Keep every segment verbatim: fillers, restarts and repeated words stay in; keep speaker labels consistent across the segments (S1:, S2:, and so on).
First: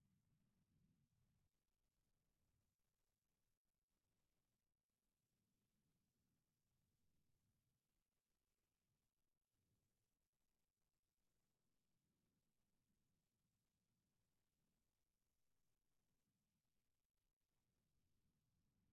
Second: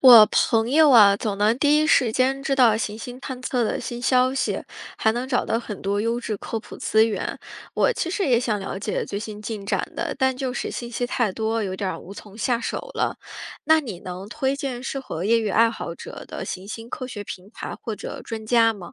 S1: 我朋友啊，总能第一时间知道行星探测的新消息，还能找到很多优质科普资源。我其实也想了解最新进展的，但就是信息太多，有点儿无从下手了。那你能推荐适合业余爱好者的行星科学平台或者专家吗？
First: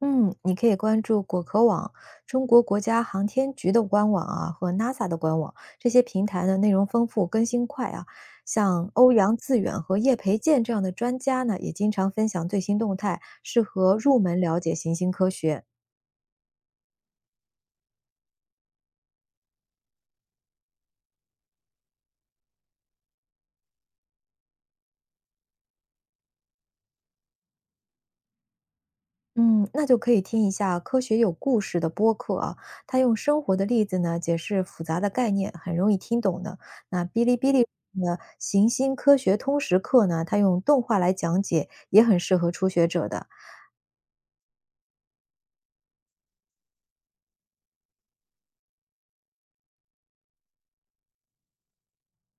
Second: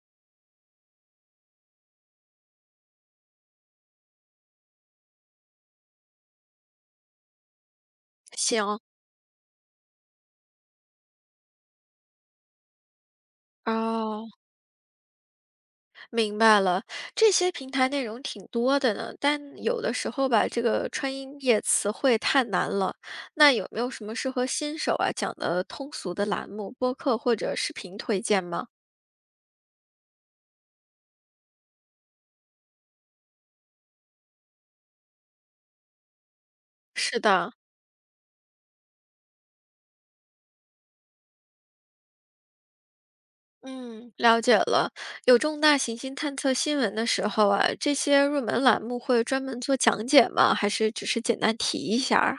S2: 嗯，你可以关注果壳网、中国国家航天局的官网啊和 N A S A 的官网，这些平台的内容丰富，更新快啊。
S1: 行。
S2: 像欧阳自远和叶培建这样的专家呢，也经常分享最新动态，适合入
S1: 哦，
S2: 门了解行星科学。
S1: 明白了，这些平台内容挺多的呢，但有的时候吧，这个川音业词汇太难了。那有没有什么适合新手啊讲的通俗的栏目、播客或者视频推荐吗？
S2: 嗯，那就可以听一下《科学有故事》的播客啊，他用生活的例子呢解释复杂的概念，很容易听懂的。那
S1: 是
S2: 哔哩哔
S1: 的。
S2: 哩的《行星科学通识课》呢，它用动画来讲解，也很适合初学者的。
S1: 嗯，了解了。有重大行星探测新闻的时候啊，这些入门栏目会专门做讲解吗？还是只是简单提一下儿？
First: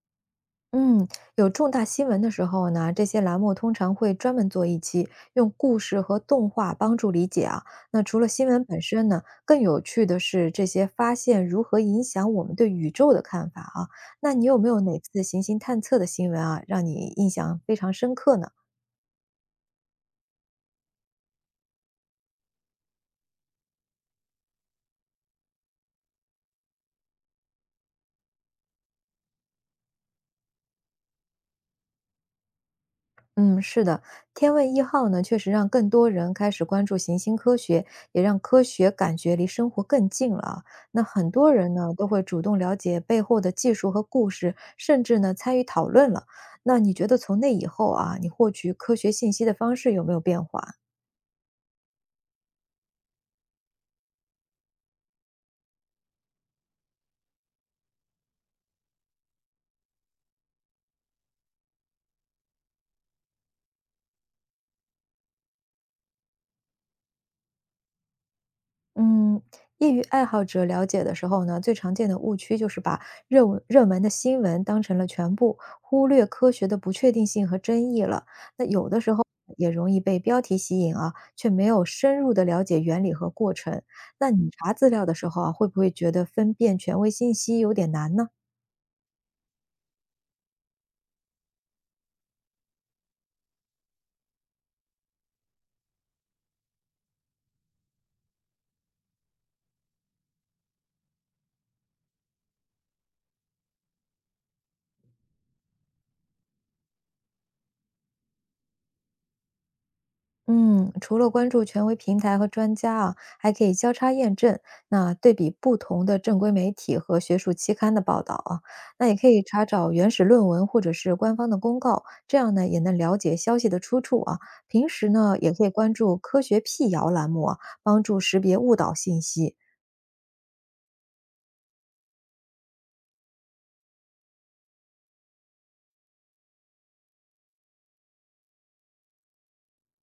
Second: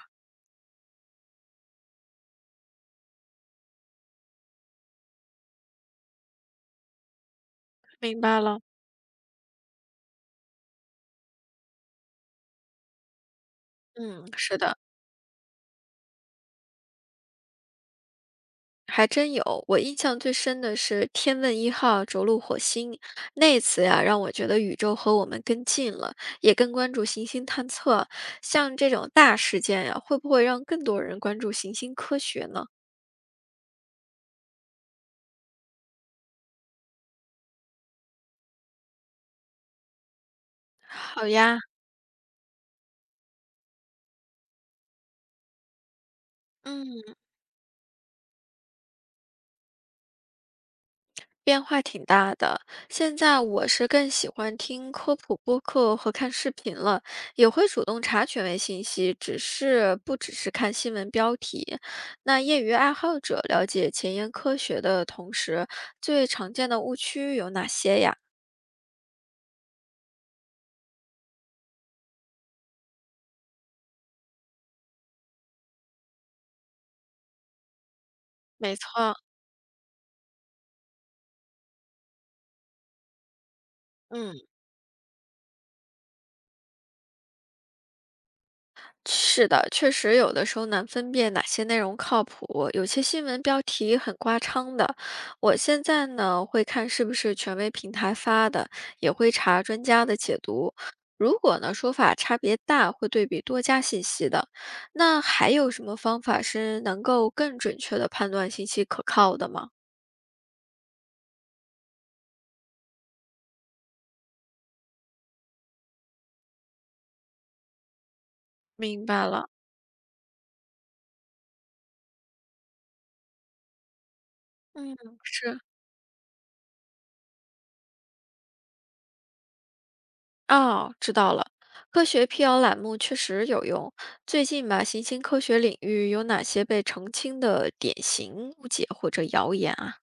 S2: 嗯，有重大新闻的时候呢，这些栏目通常会专门做一期，用故事和动画帮助理解啊。那除
S1: 明
S2: 了
S1: 白
S2: 新
S1: 了，
S2: 闻本身呢，更有趣的是这些发现如何影响我们对宇宙的看法啊。
S1: 嗯，
S2: 那你
S1: 是
S2: 有没
S1: 的。
S2: 有哪次行星探测的新闻啊，让你印象非常深刻呢？
S1: 还真有，我印象最深的是天问一号着陆火星那一次呀，让我觉得宇宙和我们更近了，也更关注行星探测。像这种大事件呀，会不会让更多人关注行星科学呢？
S2: 嗯，是的，天问一号呢，确实让更多人开始关注行星科学，也让科学感觉离生活更近了啊。那
S1: 好
S2: 很多
S1: 呀。
S2: 人呢，都会主动了解背后的技术和故事，甚至呢参与讨论了。那你觉
S1: 嗯，
S2: 得从那以后啊，你获取科学信息的方式有没有变化？
S1: 变化挺大的，现在我是更喜欢听科普播客和看视频了，也会主动查权威信息，只是不只是看新闻标题。那业余爱好者了解前沿科学的同时，最常见的误区有哪些呀？
S2: 嗯，业余爱好者了解的时候呢，最常见的误区就是把热文热门的新闻当成了全部，忽略科学的不确定性和争议了。那
S1: 没
S2: 有的时
S1: 错。
S2: 候也容易被标题吸引啊，却没有深入的了解原理和过程。那
S1: 嗯，
S2: 你查资料的时候啊，会不会觉得分辨权威信息有点难呢？
S1: 是的，确实有的时候难分辨哪些内容靠谱，有些新闻标题很夸张的。我现在呢会看是不是权威平台发的，也会查专家的解读。如果呢说法差别大，会对比多家信息的。那还有什么方法是能够更准确的判断信息可靠的吗？
S2: 嗯，除了关注权威平台和专家啊，还可以交叉验证，那对比不同的正规媒体和学术期刊的报道啊，那
S1: 明
S2: 也可
S1: 白
S2: 以
S1: 了，
S2: 查找原始论文或者是官方的公告，这样呢也能了解消息的出处啊。平
S1: 嗯，
S2: 时呢也
S1: 是。
S2: 可以关注科学辟谣栏目啊，帮助识别误导信息。
S1: 哦，知道了。科学辟谣栏目确实有用。最近吧，行星科学领域有哪些被澄清的典型误解或者谣言啊？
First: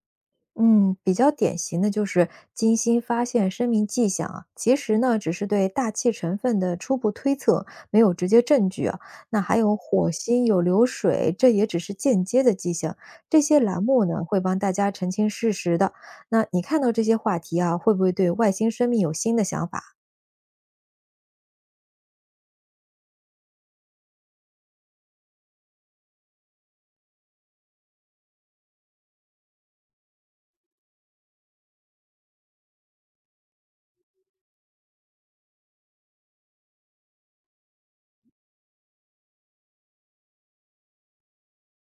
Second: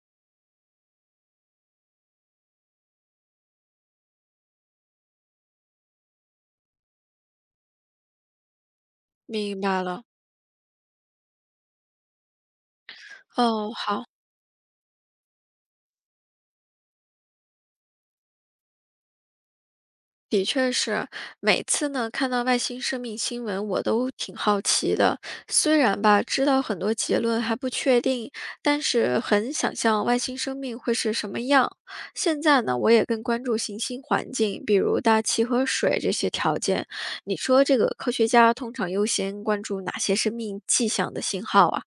S2: 嗯，比较典型的就是金星发现生命迹象啊，其实呢只是对大气成分的初步推测，没有直接证据啊。那还
S1: 明
S2: 有
S1: 白了。
S2: 火星有流水，这也只是间接的迹象。这些
S1: 哦，
S2: 栏
S1: 好。
S2: 目呢会帮大家澄清事实的。那你看到这些话题啊，会不会对外星生命有新的想法？
S1: 的确是，每次呢看到外星生命新闻，我都挺好奇的。虽然吧，知道很多结论还不确定，但是很想象外星生命会是什么样。现在呢，我也更关注行星环境，比如大气和水这些条件。你说这个科学家通常优先关注哪些生命迹象的信号啊？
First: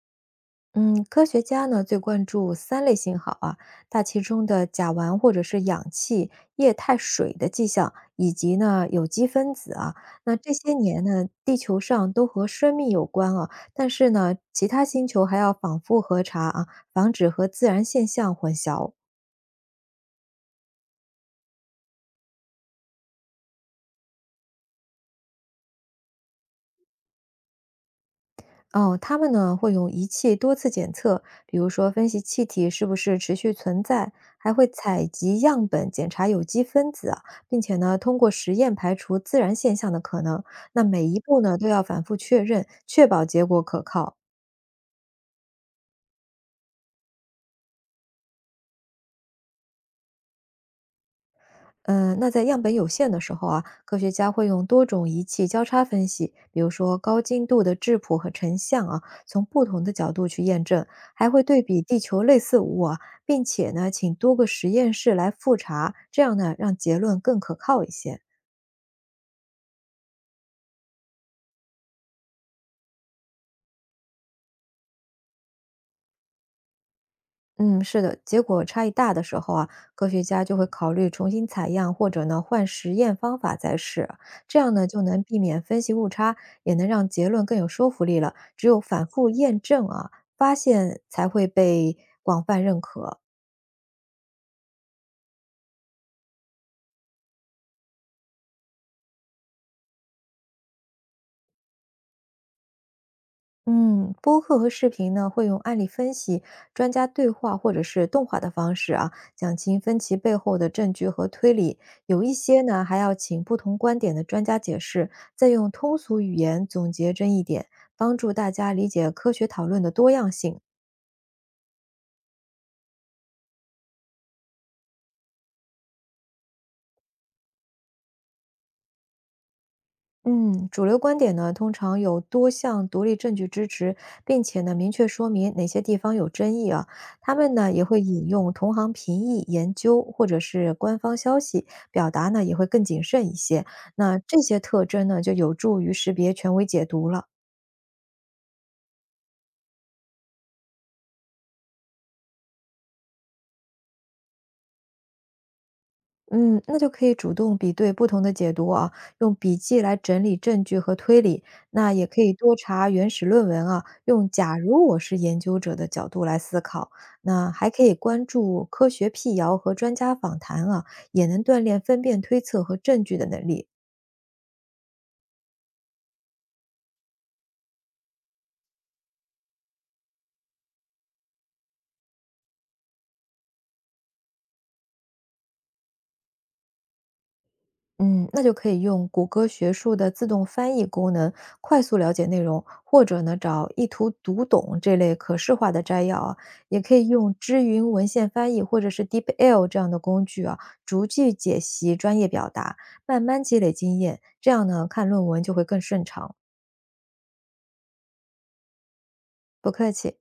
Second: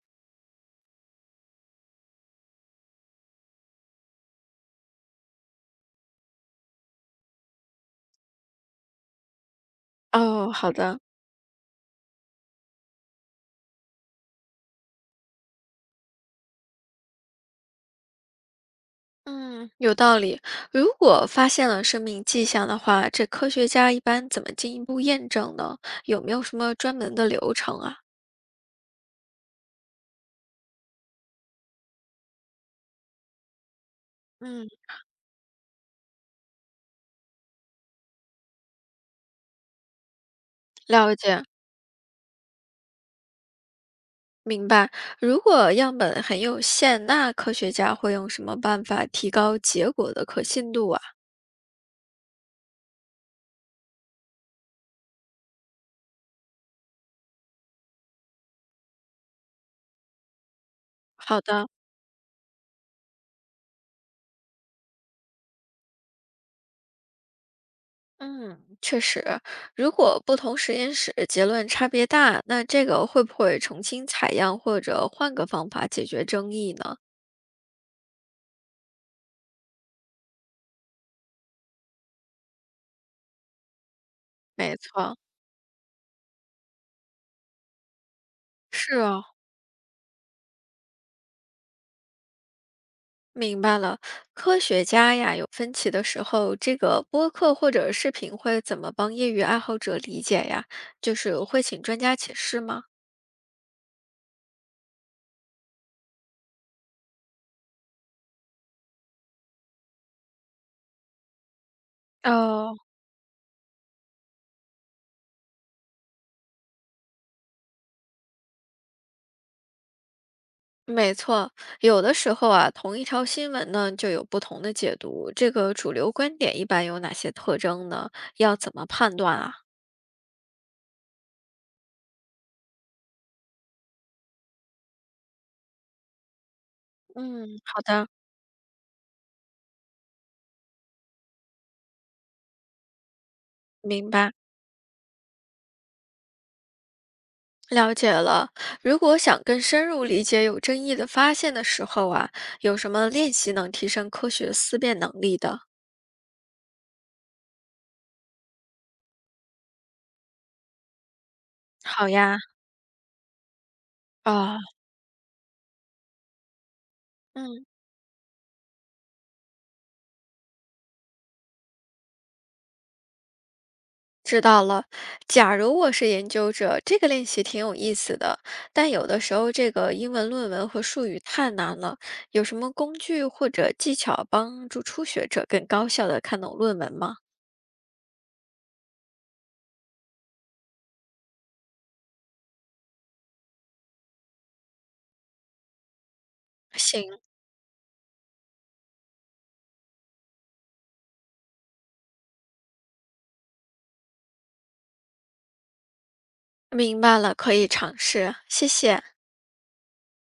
S2: 嗯，科学家呢最关注三类信号啊，大气中的甲烷或者是氧气、液态水的迹象，以及呢有机分子啊。那
S1: 哦，
S2: 这
S1: 好
S2: 些
S1: 的。
S2: 年呢，地球上都和生命有关啊，但是呢，其他星球还要反复核查啊，防止和自然现象混淆啊。
S1: 嗯，有道理。如果发现了生命迹象的话，这科学家一般怎么进一步验证呢？有没有什么专门的流程啊？
S2: 哦，他们呢会用仪器多次检测，比如说分析气体是不是持续存在，还会
S1: 嗯，
S2: 采集样本检查有机分子啊，并且呢通过实验排除自然现象的可能。那每
S1: 了
S2: 一步
S1: 解，
S2: 呢都要反复确认，确保结果可靠。
S1: 明白。如果样本很有限，那科学家会用什么办法提高结果的可信度啊？
S2: 嗯，那在样本有限的时候啊，科学家会用多种仪器交叉分析，比如说高精度的质谱和成像啊，从不同的角度去验证，还
S1: 好
S2: 会对
S1: 的，
S2: 比地球类似物啊，并且呢，请多个实验室来复查，这样呢，让结论更可靠一些。
S1: 嗯，确实，如果不同实验室结论差别大，那这个会不会重新采样或者换个方法解决争议呢？
S2: 嗯，是的，结果差异大的时候啊，科学家就会考虑重新采样，或者呢换实验方法再试，这样
S1: 没
S2: 呢就
S1: 错，
S2: 能避免分析误差，也能让结论更有说服力了。只有
S1: 是
S2: 反
S1: 啊。
S2: 复验证啊，发现才会被广泛认可。
S1: 明白了，科学家呀有分歧的时候，这个播客或者视频会怎么帮业余爱好者理解呀？就是会请专家解释吗？
S2: 嗯，播客和视频呢，会用案例分析、专家对话或者是动画的方式啊，讲清分歧背后的证据和推理。有一些
S1: 哦，
S2: 呢，还要请不同观点的专家解释，再用通俗语言总结争议点，帮助大家理解科学讨论的多样性。
S1: 没错，有的时候啊，同一条新闻呢就有不同的解读。这个主流观点一般有哪些特征呢？要怎么判断啊？
S2: 嗯，主流观点呢，通常有多项独立证据支持，并且呢，明确说明哪些地方有争议啊。他
S1: 嗯，
S2: 们呢，
S1: 好
S2: 也会
S1: 的，
S2: 引用同行评议、研究或者是官方消息，表达呢也会更谨慎一些。
S1: 明
S2: 那
S1: 白，
S2: 这些特征呢，就有助于识别权威解读了。
S1: 了解了。如果想更深入理解有争议的发现的时候啊，有什么练习能提升科学思辨能力的？
S2: 嗯，那就可以主动比对不同的解读啊，用笔记来整理证据和推理。那也
S1: 好
S2: 可以
S1: 呀，
S2: 多查原始论文啊，用“假
S1: 啊，
S2: 如我是研究者”的角度来思考。那
S1: 嗯，
S2: 还可以关注科学辟谣和专家访谈啊，也能锻炼分辨推测和证据的能力。
S1: 知道了。假如我是研究者，这个练习挺有意思的，但有的时候这个英文论文和术语太难了，有什么工具或者技巧帮助初学者更高效的看懂论文吗？
S2: 嗯，那就可以用谷歌学术的自动翻译功能快速了解内容，或者呢找一图读懂这类可视化的摘要啊，也可以
S1: 行，
S2: 用知云文献翻译或者是 D E P L 这样的工具啊，逐句解析专业表达，慢慢积累经验，这样呢看论文就会更顺畅。
S1: 明白了，可以尝试，谢谢。
S2: 不客气。